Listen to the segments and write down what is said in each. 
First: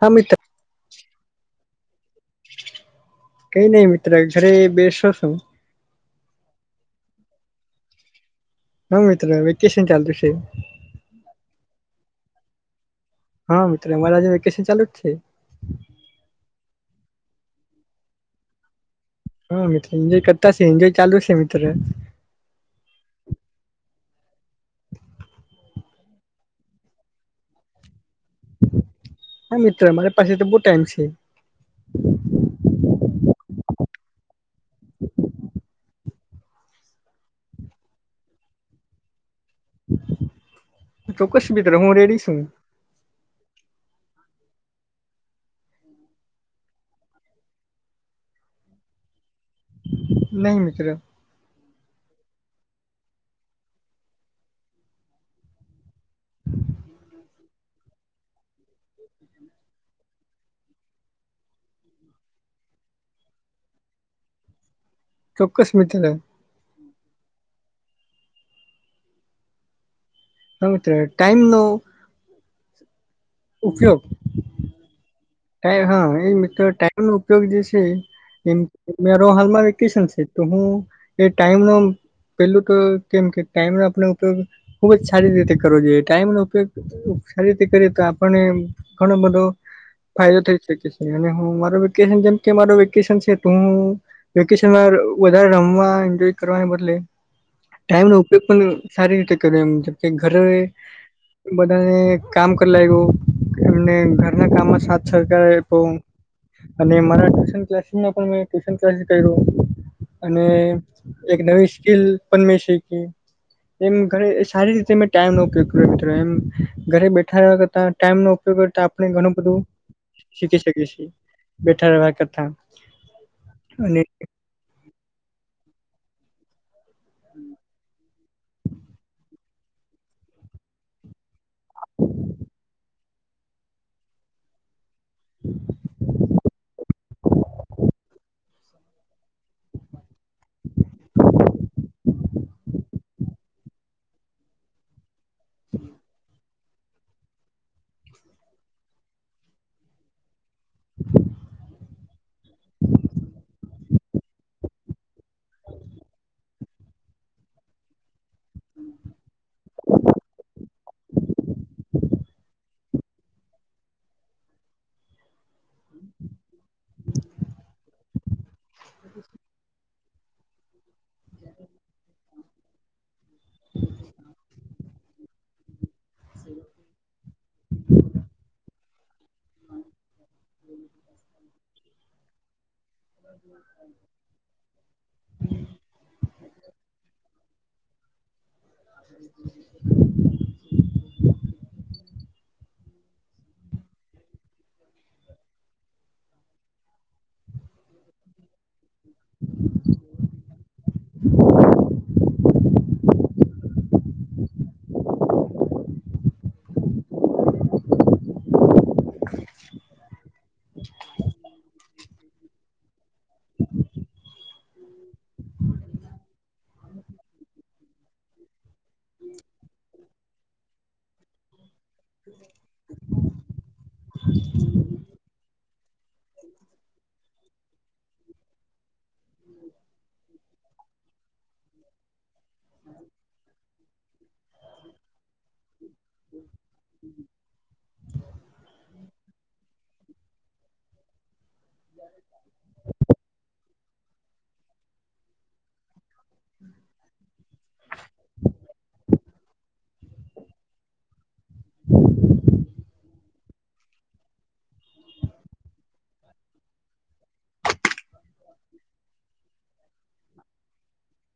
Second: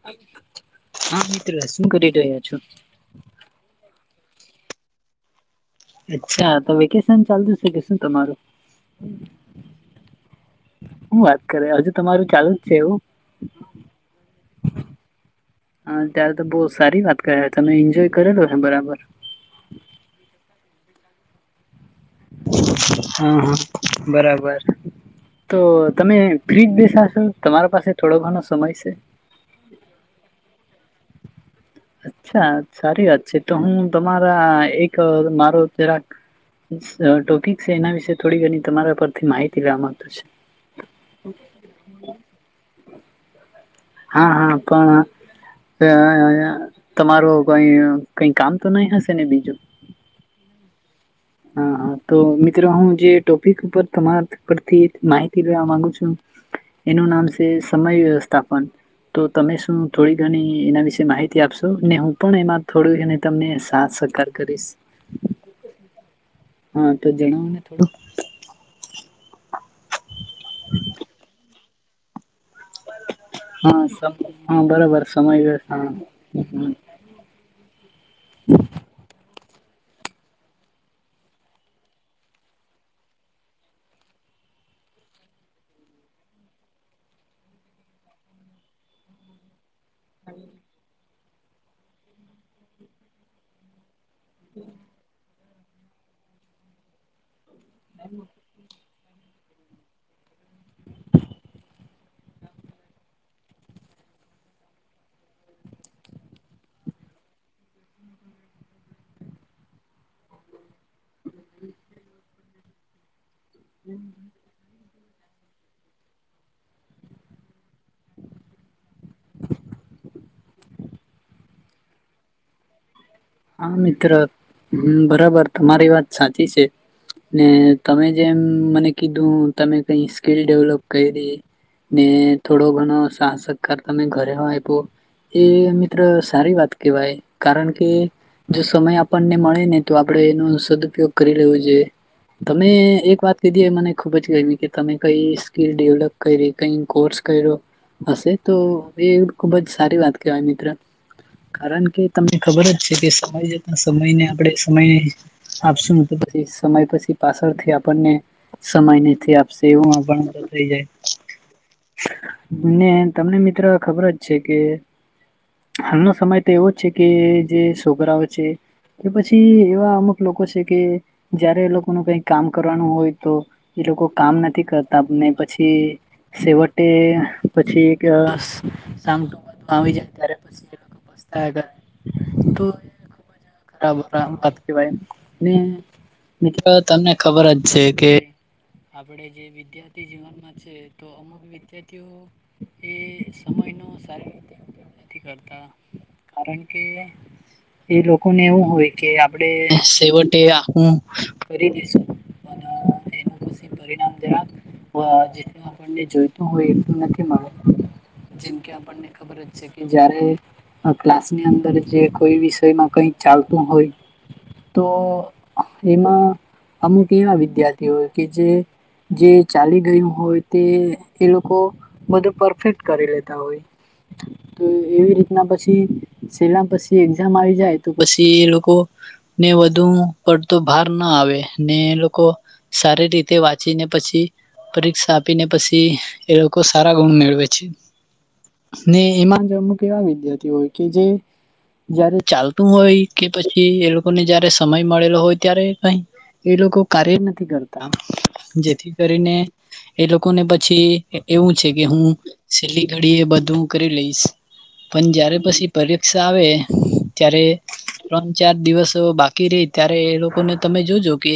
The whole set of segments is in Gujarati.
હમે તો હા મિત્રો શું કરી રહ્યા છો? કઈ ની મિત્ર ઘરે બેસો છું. અચ્છા તો વેકેશન ચાલતું છે કે શું તમારું? હા મિત્ર વેકેશન ચાલતુ છે. શું વાત કરે હજુ તમારું ચાલુ જ છે એવું. હા મિત્રો મારે હજી વેકેશન ચાલે જ છે. હા ત્યારે તો બો સારી વાત કર તમે એન્જોય કરેલો છે બરાબર. હા મિત્ર એન્જોય કરતા છે, એન્જોય ચાલુ છે મિત્ર. હા બરાબર. ઓ તમે ફ્રી જ બેઠાસો તમારા પાસે થોડો ઘણો સમય છે? હા મિત્ર મારી પાસે તો બો ટાઈમ છે. અચ્છા સારી વાત છે તો હું તમારા એક મારો જરાક ટોપિક છે એના વિશે થોડી ઘણી તમારા પરથી માહિતી લેવા માંગતો છે. ચોક્કસ મિત્ર હું રેડી છું. હા હા પણ અ અ તમારું કઈ કઈ કામ તો નઈ હશે ને બીજું. ના મિત્ર. હા હા. તો મિત્રો હું જે ટોપિક ઉપર તમારા પરથી માહિતી લેવા માંગુ છું એનું નામ છે સમય વ્યવસ્થાપન. તો તમે શું થોડી ઘણી એના વિશે માહિતી આપશો ને હું પણ એમાં થોડી ઘણી તમને સાથ સક સરકાર કરીશ. ચોક્કસ મિત્ર હા તો જણાવો ને થોડુંક. હા તો ટાઈમ નું હા સમ હા બરોબર સમય વ્યવસ્થા નું નો ઉપયોગ જે છે જેમ મારો હાલમાં વેકેશન છે તો હું એ ટાઈમનો પેલું તો કેમ કે ટાઈમ નો આપનો ઉપયોગ ખુબ જ સારી રીતે કરવો જોઈએ. ટાઈમ નો ઉપયોગ સારી રીતે કરીએ તો આપને એમ ઘણો બધો ફાયદો થઈ શકે છે અને હું મારો વેકેશન જેમ કે મા મારું વેકેશન છે તો હું વેકેશનમાં વધારે રમવા, એન્જોય કરવાને બદલે ટાઈમનો ઉપયોગ પણ સારી રીતે કરી એ જેમ કે ઘરે બધા એ કામ કરલાયખું અને ઘરના કામમાં સાથ સહકાર અને મારા ટ્યુશન ક્લાસીસ માં પણ મે ટ્યુસન ક્લાસીસ કર્યું. અને એક નવી સ્કીલ પણ મેં શીયખી. એમ ઘરે સારી રીતે મેં ટાઈમ નો ઉપયોગ એમ ઘરે બેઠા કરતા ટાઈમ નો ઉપયોગ કરતા આપણે ઘણું બધું શીખી શકીએ છે બેઠા રહેવા કરતા. હા મિત્ર બરાબર તમારી વાત સાચી છે. ને તમે જેમ મને કીધું તમે કઈ સ્કીલ ડેવલપ કયરી ને થોડો ઘણો સાથસહકાર તો મે ઘરે હો આયપો. એ મિત્ર સારી વાત કેવાય કારણ કે, જો સમય આપણને મળે ને તો આપડે એનો સદ્ઉપયોગ કરી લેવું જોએ તમે એક વાત કીધી એ મને ખુબ જ ગરમી કે તમે કઈ સ્કીલ ડેવલ્પ કયરી? કં‌ઈ કોર્સ કયરો હશે તો એ ખુબ જ સારી વાત કહેવાય મિત્ર કારણ કે, તમને ખબર જ હશે કે સમય જતાં સમયને આપણે સમયે આપશુ તો પછી સમય પછી પાસળથી આપણને સમય નથી આપશે એવું પણ તો થઇ જાય ને તમને મિત્ર ખબર જ છે કે, હાલનો સમય તો એવો જ છે કે, જે સોકરાઓ છે કે પછી એવા અમુક લોકો છે કે, જ્યારે એ લોકોનું કંઈ કામ કરવાનું હોય તો ઈ લોકો કામ નથી કરતાને પછી શેવટે પછી એક [unintelligible] આવી જાય ત્યારે પસી [inaudible] [unintelligible] ને મિત્રો તમને ખબર જ છે કે, આપણે જે વિદ્યા ર્થી જીવનમાં છે, તો અમુક વિદ્યાર્થીઓ એ સમયનો સારી [inaudible] નથી કરતા કારણ કે, ઈ લોકોને એવું હોય કે, આપડે શેવટે [unintelligible] પણ [unintelligible] પરિણામ [unintelligible] આપણને જોઈતું હોય એટલું નથી મળતું જેમકે, આપણને ખબર જ છે કે, જ્યારે આ કલાસ ની અંદર જે કોઈ વિષયમાં કંઈક ચાલતું હોય તો એમાં અમુક એવા વિદ્યાર્થીઓ કે જે જે ચાલી ગયું હોય તે એ લોકો બધું પરફેક્ટ કરી લેતાં હોય તો એવી રીતના પછી સેના પસી એક્ઝામ આવી જાય તો પછી એ લોકો ને વધુ પડતો ભાર ના આવે ને લોકો સારી રીતે વાંચ ચીને પછી પરીક્ષા આપીને પસી એ લોકો સારા ગુણ મેળવે છે. ને એમાં જે અમુક એવા વિદ્યાર્થી હોય કે, જે જ્યારે ચાલતું હોય કે પછી એ લોકોને જયારે સમય મળેલો હોય ત્યારે કાંઈ એ લોકો કાર્ય નથી કરતાં જેથી કરીને એ લોકોને પછી એવું છે કે, હું સેલ્લી ઘડીએ બધું કરી લઈશ. પન જ્યારે પછી પરીક્ષા આવે ત્યારે ત્રણ ચાર દિવસ બાકી રેય ત્યારે એ લોકોને તમે જોજો કે,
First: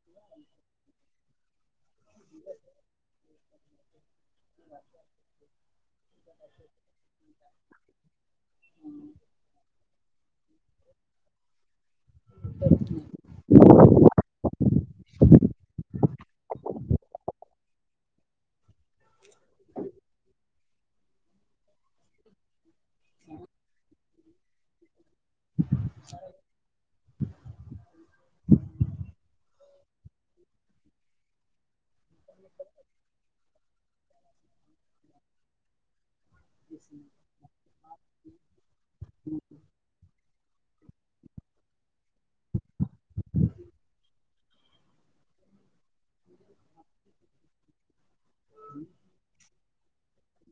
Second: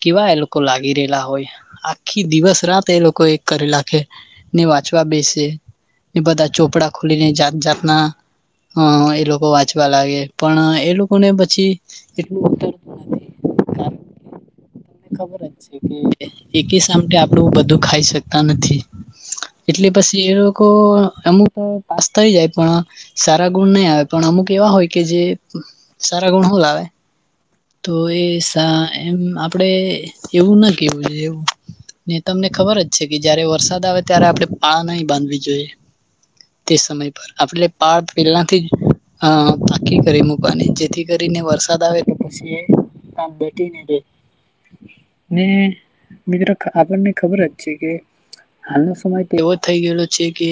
કેવા એ લોકો લાગી રહેલા હોય આખી દિવસ રાત એ લોકો એક કરે લાખે. ની વાંચવા બેસે. ને બધા ચોપડા ખોલીને જાત જાતના. હા એ લોકો વાંચવા લાગે પણ એ લોકો ને પછી એટલું [inaudible] કાર ખબર જ છે કે, એકી સામટેચમ આપડું બધું ખાઈ શકતા નથી. એટલે પછી એ લોકો અમુક તો પાસ થઈ જાય પણ. સારા ગુણ નય આવે પણ અમુક એવા હોય કે જે સારા ગુણ હો લાવે. તો એ સા એમ આપડે એવું ના કેવું જોએ એવું. ને તમને ખબર જ છે કે, જ્યારે વરસાદ આવે ત્યારે આપણે પા નહી બાંધવી જોઈએ. તે સમય પર આપણે પાળ પેલ્લાથી જ અ પાકી કરી મૂકવાની. જેથી કરીને વરસાદ આવે તો પસી એ કામ [inaudible] ને મિત્ર આપણને ખબર જ છે, કે હાલનો સમય તેવો થઈ ગયેલો છે, કે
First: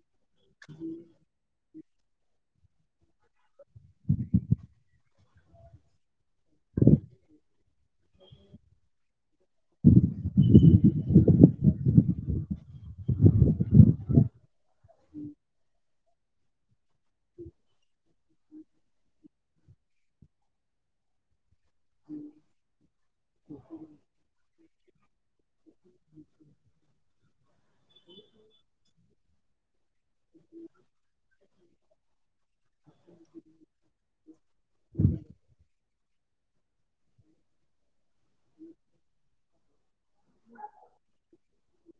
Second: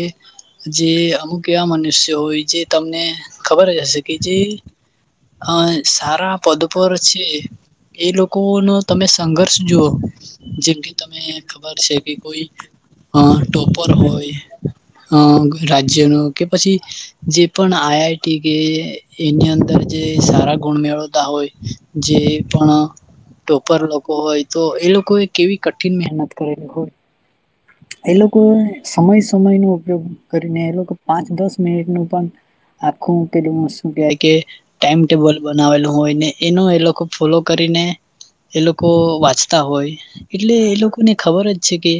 જે અમુક એવા મનુષ્ ય હોય છે, તમને ખબર જ હશે, કે જે અહ સારા પદ પર છે. એ લોકોનો તમે સંઘર્ષ જુઓ જેમ કે તમે ખબર છે, [unintelligible] અહ ટોપર હોય, અહ રાજ્યોનો, કે પછી જે પણ આઈ આઈ ટી કે એની અંદર જે સારા ગુણ મેળવતા હોય જે પણ ટોપર લોકો હોય તો એ લોકોએ કેવી કઠિન મહેનત કરેલી હોય. એ લોકો સમય-સમય નો ઉપયોગ કરીને, એ લોકો પાંચ દસ મિનિટ નું પણ આખું પહેલું શું કહેવાય, કે ટાઈમ ટેબલ બનાવેલું હોય ને, એનું એ લોકો ફોલો કરીને એ લોકો વાંચતા હોય. એટલે એ લોકોને ખબર જ છે કે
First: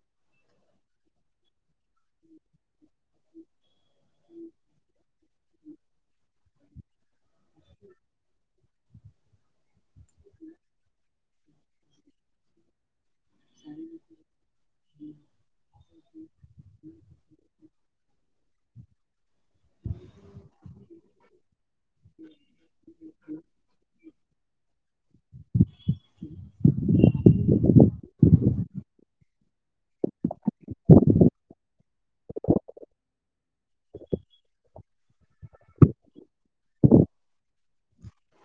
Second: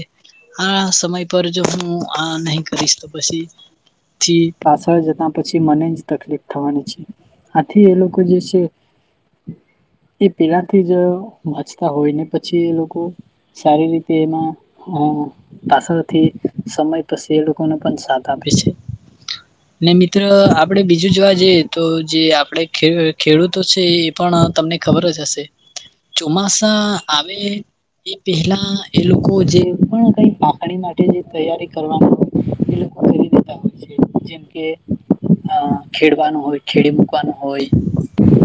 હા, સમય પર જો હું આ નહી કરીશ, તો પછીથી પાછળ જતા પછી મને જ તકલીફ થવાની છે આથી એ લોકો જે છે એ પહેલાથી જ વાંચતા હોયને, પછી એ લોકો સારી રીતે એમાં પાછળથી સમય પછી એ લોકોને પણ સા થ આપે છે. ને, મિત્ર આપણે બીજું જોવા જઈએ, તો જે આપણે જ ખેડૂતો છે એ પણ અ તમને ખબર જ હશે. ચોમાસા આવે, એ પહેલા એ લોકો જે પણ કઈ પાખણી માટે જે તૈયારી કરવાની હોય. એ લોકો કરી દેતા હોય છે. જે કે અ ખેડવાનું હોય છે ખેડી મૂકવાનું હોય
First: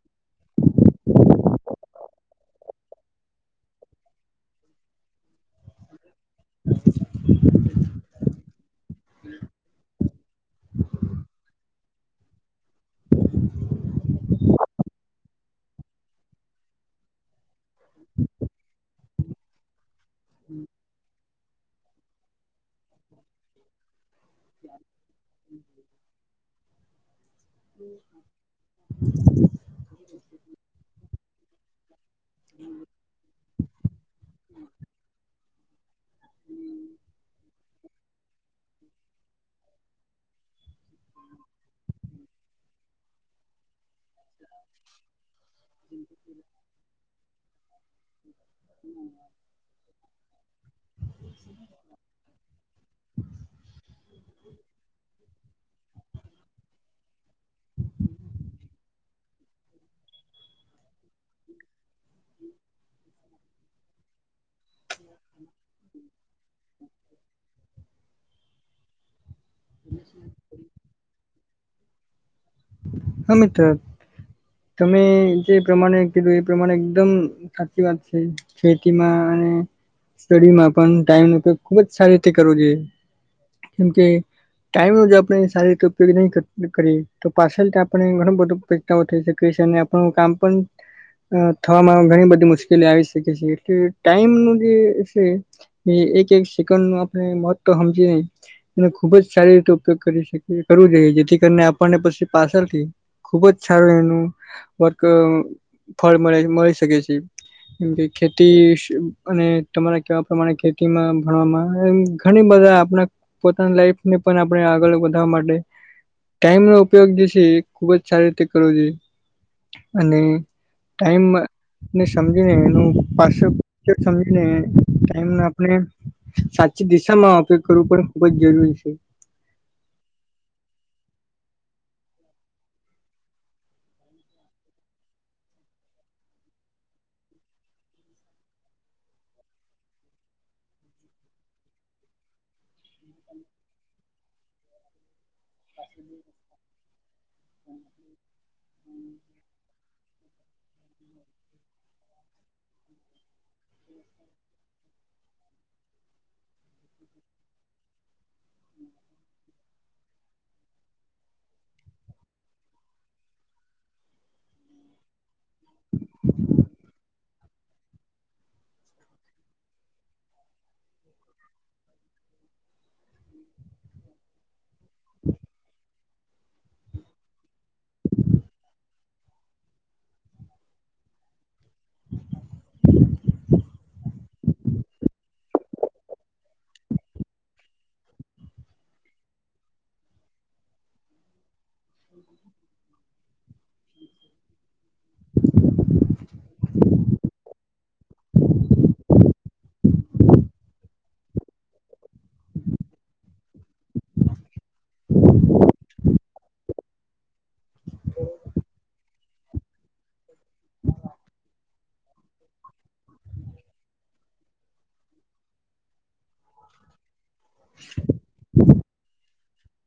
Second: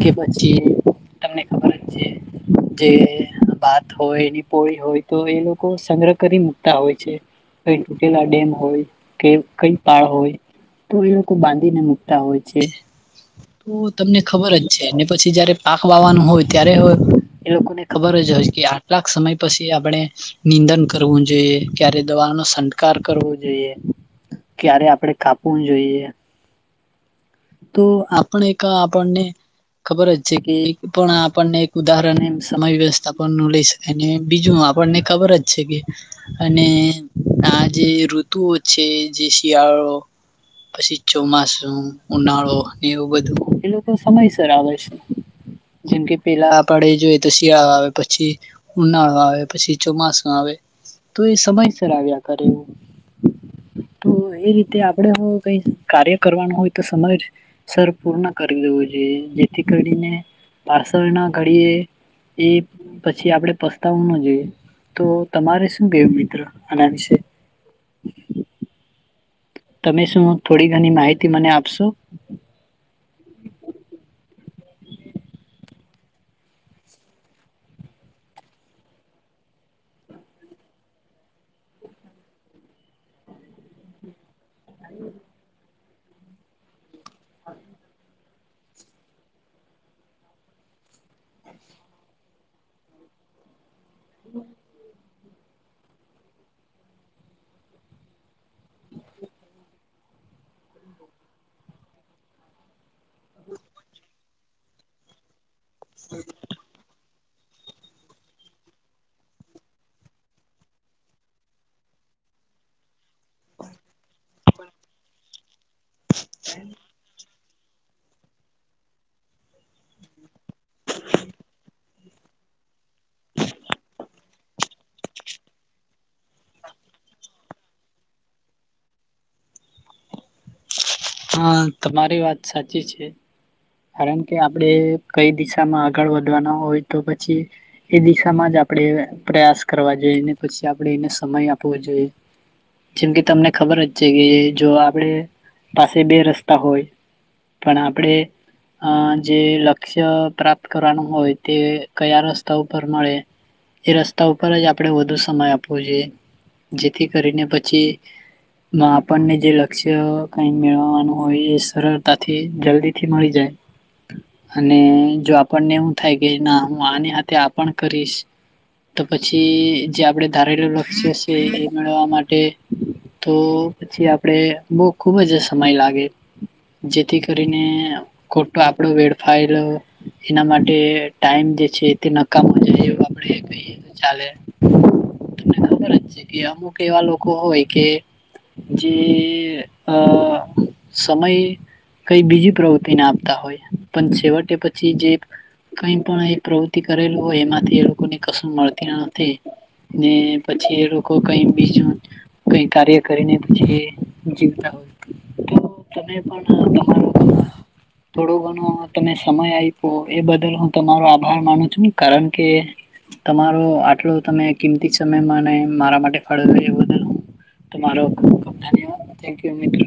કે પછી, તમને ખબર જ છે જે ભાત હોય, એની પોળી હોય તો એ લોકો સંગ્રહ કરી મુકતા હોય છે. કઈ તૂટેલા ડેમ હોય કે કય પાળ હોય. તો એ લોકો બાંધીને મુકતા હોય છે. તો તમને ખબર જ છે ને, પછી જયારે પાક વાવાનું હોય, ત્યારે હવે એ લોકોને ખબર જ હોય કે આટલાક સમય પછી આપણે નિંદન કરવું જોઈએ. ક્યારે દવાનો સંડ કાર કરવો જોઈએ ક્યારે આપડે કાપવું જોઈએ. તો આપણ એક આપણને ખબર જ છે કે પણ આપણને ઉદાહરણ એમ સમય વ્યવસ્થા પણ ન લઈ શકાય ને બીજું આપણને ખબર જ છે કે, અને આ જે ઋતુઓ છે. જે શિયાળો પછી ચોમાાસું ઉનાળો એવું બધું એ લોકો સમયસર આવે છે. જેમ કે પહેલા આપડે જોઈએ તો શિયાળો આવે, પછી ઉનાળો આવે, પછી ચોમાસું આવે તો એ સમયસર આવ્યા કરે એવું. તો એ રીતે આપણે એવું કઈ કાર્ય કરવાનું હોય. તો સમય સર પૂર્ણ કરી દેવો જોઈએ, જેથી કરીને પાર્સલના ઘડીએ એ પછી આપણે પસ્તાવવું ન જોઈએ. તો તમારે શું કેવું મિત્ર આના વિશે? તમે શું થોડી ઘણી માહિતી મને આપશો? હા મિત તમે જે પ્રમાણે કીધું એ પ્રમાણે એકદમ સાચી વાત છે. ખેતીમાં અને સ્ટડીમાં પણ ટાઈમનો ઉપયોગ ખુબ જ સારી રીતે કરવો જોઈએ. કેમકે ટાઈમ જ આપણે સારી રીતે ઉપયોગ નહી કરીએ, તો પાસળ [unintelligible] આપને ઘણું બધું થઈ શકે છે અને આપણું કામ પણ થવામાં ઘણી બધી મુશ્કેલી આવી શકે છે. એટલે ટાઈમનું જે છે. એક એક સેકન્ડનું આપણે મહત્વ હમજીએ નય. એ ખુબ જ સારી રીતે ઉપયોગ કરી શકીએ, કરવો જોઈએ. જેથી કરીને આપણને પછી પાછળ ખુબ જ સારું એનું વક ફળ મળે મળી શકે છે. [unintelligible] કે ખેતી અને તમારા કેવા પ્રમાણે ખેતીમાં ભણવામાં એમ ઘણી બધા આપણા પોતાની લાઈફને પણ આપણે આગળ વધારવા માટે ટાઈમનો ઉપયોગ જે છે. એ ખુબ સારી રીતે કરવો જોઈએ અને ટાઈમમાં ને સમજીને, એનું [unintelligible] સમજીને ટાઈમ આપણે- સાચી દિશામાં ઉપયોગ કરવો પણ, ખુબ જ જરૂરી છે. હા તમારી વાત સાચી છે. કારણ કે આપણે કંઈ દિશામાં આગળ વધવાના હોય તો પછી એ દિશામાં જ આપણે પ્રયાસ કરવા જોઈ. ને પછી આપણે એને સમય આપવો જોઈએ. જેમ કે તમને ખબર જ છે કે જો આપણે પાસે બે રસ્તા હોય પણ આપણે અહ જે લક્ષ્ય પ્રાપ્ત કરવાનું હોય, તે કયાં રસ્તા ઉપર મળે એ રસ્તા ઉપર જ આપણે વધુ સમય આપ પવો જોઈએ. જેથી કરીને પછીનો આપણને જે લક્ષ્ય કંઈ મેળવવાનું હોય એ સરળતાથી જલ્દી થી મળી જાય. અને જો આપણને એવું થાય, કે ના હું આને હાથે આ પણ કરીશ. તો પછી જે આપણે ધારેલું લક્ષ્ય છે એ મેળવવા માટે તો પછી આપણે બહુ ખુબ જ સમય લાગે. જેથી કરીને ખોટો આપણો વેડફાઈલો એના માટે ટાઈમ જે છે તે નકામો જાય, એવું આપણે કહીએ તો ચાલે. તમને ખબર જ છે કે અમુક એવા લોકો હોય કે જે આ સમય કંઈ બીજી પ્રવૃત્તિને આપતા હોય. પણ છેવટે પછી જે કંઈ પણ એ પ્રવૃતિ કરેલ હોય એમાંથી એ લોકો ને કશું મળતી નથી. અને પછી એ લોકો કંઈ બીજું, કંઈ કાર્ય કરીને પછી જી વતાં હોય. તો તમે પણ આ તમારું [inaudible] થોડું ઘણો તમે સમય આઈપો એ બદલ હું તમારો આભાર માનું છું. કારણ કે તમારો આટલો તમે કિંમતી સમય મને મારા માટે ફાળવ્યો એ બદલ. તમારો ખૂબ-ખૂબ ધન્યવાદ. થેન્ક યુ મિત્ર.